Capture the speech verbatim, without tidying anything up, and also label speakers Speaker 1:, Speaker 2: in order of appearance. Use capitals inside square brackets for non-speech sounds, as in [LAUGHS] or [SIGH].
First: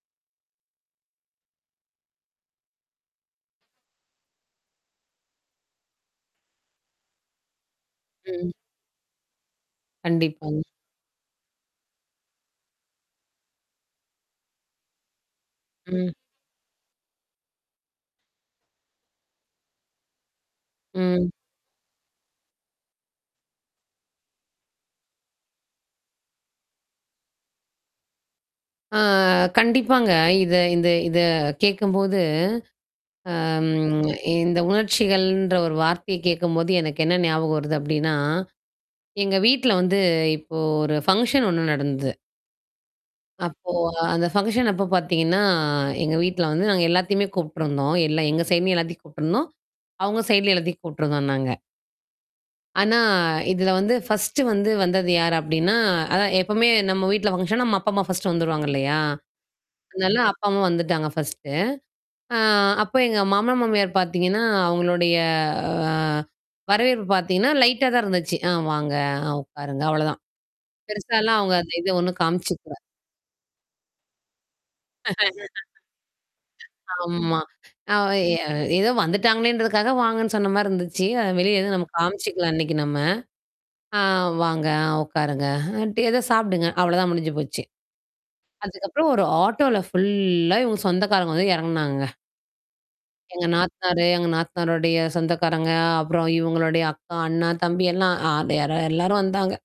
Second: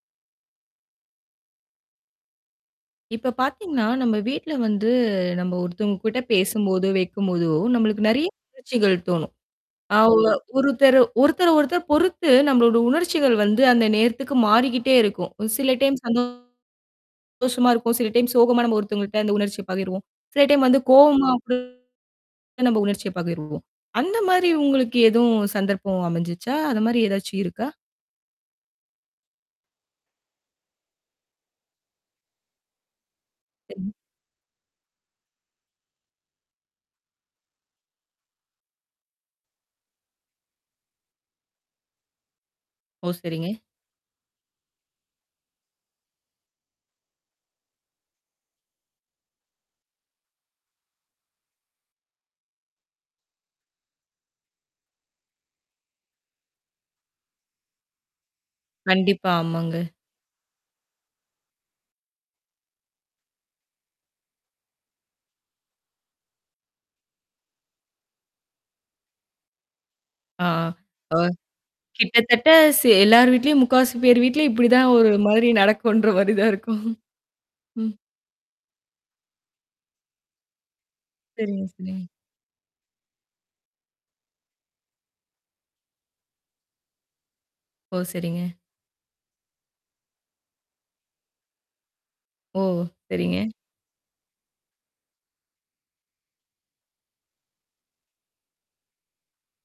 Speaker 1: இப்ப பார்த்தீங்கன்னா, நம்ம வீட்ல வந்து, நம்ப ஒருத்தவுங்கக்கிட்ட பேசும்போதோ! வெக்கும்போதோ! நம்மளுக்கு நிறைய
Speaker 2: ம்.
Speaker 1: உணர்ச்சிகள் தோணும். நான் [UNINTELLIGIBLE]
Speaker 2: கண்டிப்பாங்க.
Speaker 1: ஒருத்தர ஒருத்தர, ஒருத்தர் பொறுத்து நம்மளோட உணர்ச்சிகள் வந்து அந்த நேரத்துக்கு மாறிக்கிட்டே இருக்கும். ம் சில டைம்ஸ்
Speaker 2: ம்.
Speaker 1: வந்து சந்தோஷமா இருக்கும். சில டைம் சோகமா நம்ம ஒருத்தவுங்கக்கிட்ட அந்த உணர்ச்சிய பகிர்வோம். சில டைம் வந்து கோவமா
Speaker 2: ம்.
Speaker 1: [UNINTELLIGIBLE] நம்ப உணர்ச்சிய பகிருவோம் அந்தமாரி உங்களுக்கு எதுவும் சந்தர்ப்பம் அமைஞ்சுச்சா? அந்த மாரி ஏதாச்சும் இருக்கா?
Speaker 2: அ கண்டிப்பாங்க. இத இந்த இத கேட்கும்போது அம்,
Speaker 1: சரிங்க.
Speaker 2: இந்த உணர்ச்சிகள்ன்ற ஒரு வார்த்தைய கேட்கும்போது எனக்கு என்ன ஞாபகம் வருது அப்பிடின்னா, எங்க வீட்ல வந்து இப்போ ஒரு ஃபங்க்ஷன் ஒன்னு நடந்தது.
Speaker 1: ஓ! சரிங்க.
Speaker 2: அப்போ, அந்த ஃபங்க்ஷன் அப்ப பார்த்தீங்கன்னா, எங்க வீட்ல வந்து நாங்க எல்லாத்தையுமே கூப்பிட்டுருந்தோம், எல்லா எங்க சைமி எல்லாத்தையும் கூப்பிட்டுருந்தோம், அவுங்க சைட்லே எல்லாத்தையும் கூப்பிட்டுருந்தோம் நாங்க. ஆனா, இதில வந்து ஃபர்ஸ்ட்டு வந்து வந்தது யாரு அப்பிடின்னா, அதான் எப்பமே நம்ம வீட்ல ஃபங்ஷன்னா நம்ம அப்பா, அம்மா ஃபர்ஸ்ட்டு வந்துருவாங்க இல்லயா!
Speaker 1: கண்டிப்பா, ஆமாங்க.
Speaker 2: அதுனால அப்பா, அம்மா வந்துட்டாங்க ஃபர்ஸ்ட்டு. அ, அப்ப எங்க மாமனார், மாமியார் பார்த்தீங்கன்னா, அவுங்களுடைய அ வரவேற்பு பார்த்தீங்கன்னா லைட்டா தான் இருந்துச்சு. "அ வாங்க! உட்காருங்க!" அவ்ளதான்.
Speaker 1: அ, அ, அ
Speaker 2: பெருசாலாம் அவுங்க அந்த இத ஒன்னும்
Speaker 1: கிட்டத்தட்ட
Speaker 2: காமிச்சுக்கல.
Speaker 1: செ எல்லார் வீட்லயும் முக்காவாசி பேர் வீட்லயும் இப்பிடிதான் ஒருமாரி நடக்குன்றமாரி தான் இருக்கும்
Speaker 2: [LAUGHS] ஆமா.
Speaker 1: ம்.
Speaker 2: அ எ ஏதோ வந்துட்டாங்களேன்றதுக்காக, வாங்கன்னு சொன்னமாரி இருந்துச்சு. வெளிய
Speaker 1: சரிங்க,
Speaker 2: எதுவும்
Speaker 1: சரிங்க.
Speaker 2: காமிச்சுக்கல அன்னக்கி நம்ம. அ வாங்க, உட்காருங்க. [UNINTELLIGIBLE] ஏதோ சாப்பிடுங்க. அவ்ளதான் முடிஞ்சு போச்சு.
Speaker 1: ஓ! சரிங்க.
Speaker 2: அதுக்கப்புறம் ஒரு ஆட்டோல ஃபுல்லா இவுங்க சொந்தக்காரங்க வந்து இறங்குனாங்கங்க.
Speaker 1: ஓ! ஓ!
Speaker 2: எங்க
Speaker 1: சரிங்க.
Speaker 2: நாத்தனாரு, எங்க நாத்தனாருடைய சொந்தக்காரங்க, அப்புறம் இவுங்களுடைய அக்கா, அண்ணா, தம்பி எல்லாம் அ யாரோ எல்லாரும் வந்தாங்க.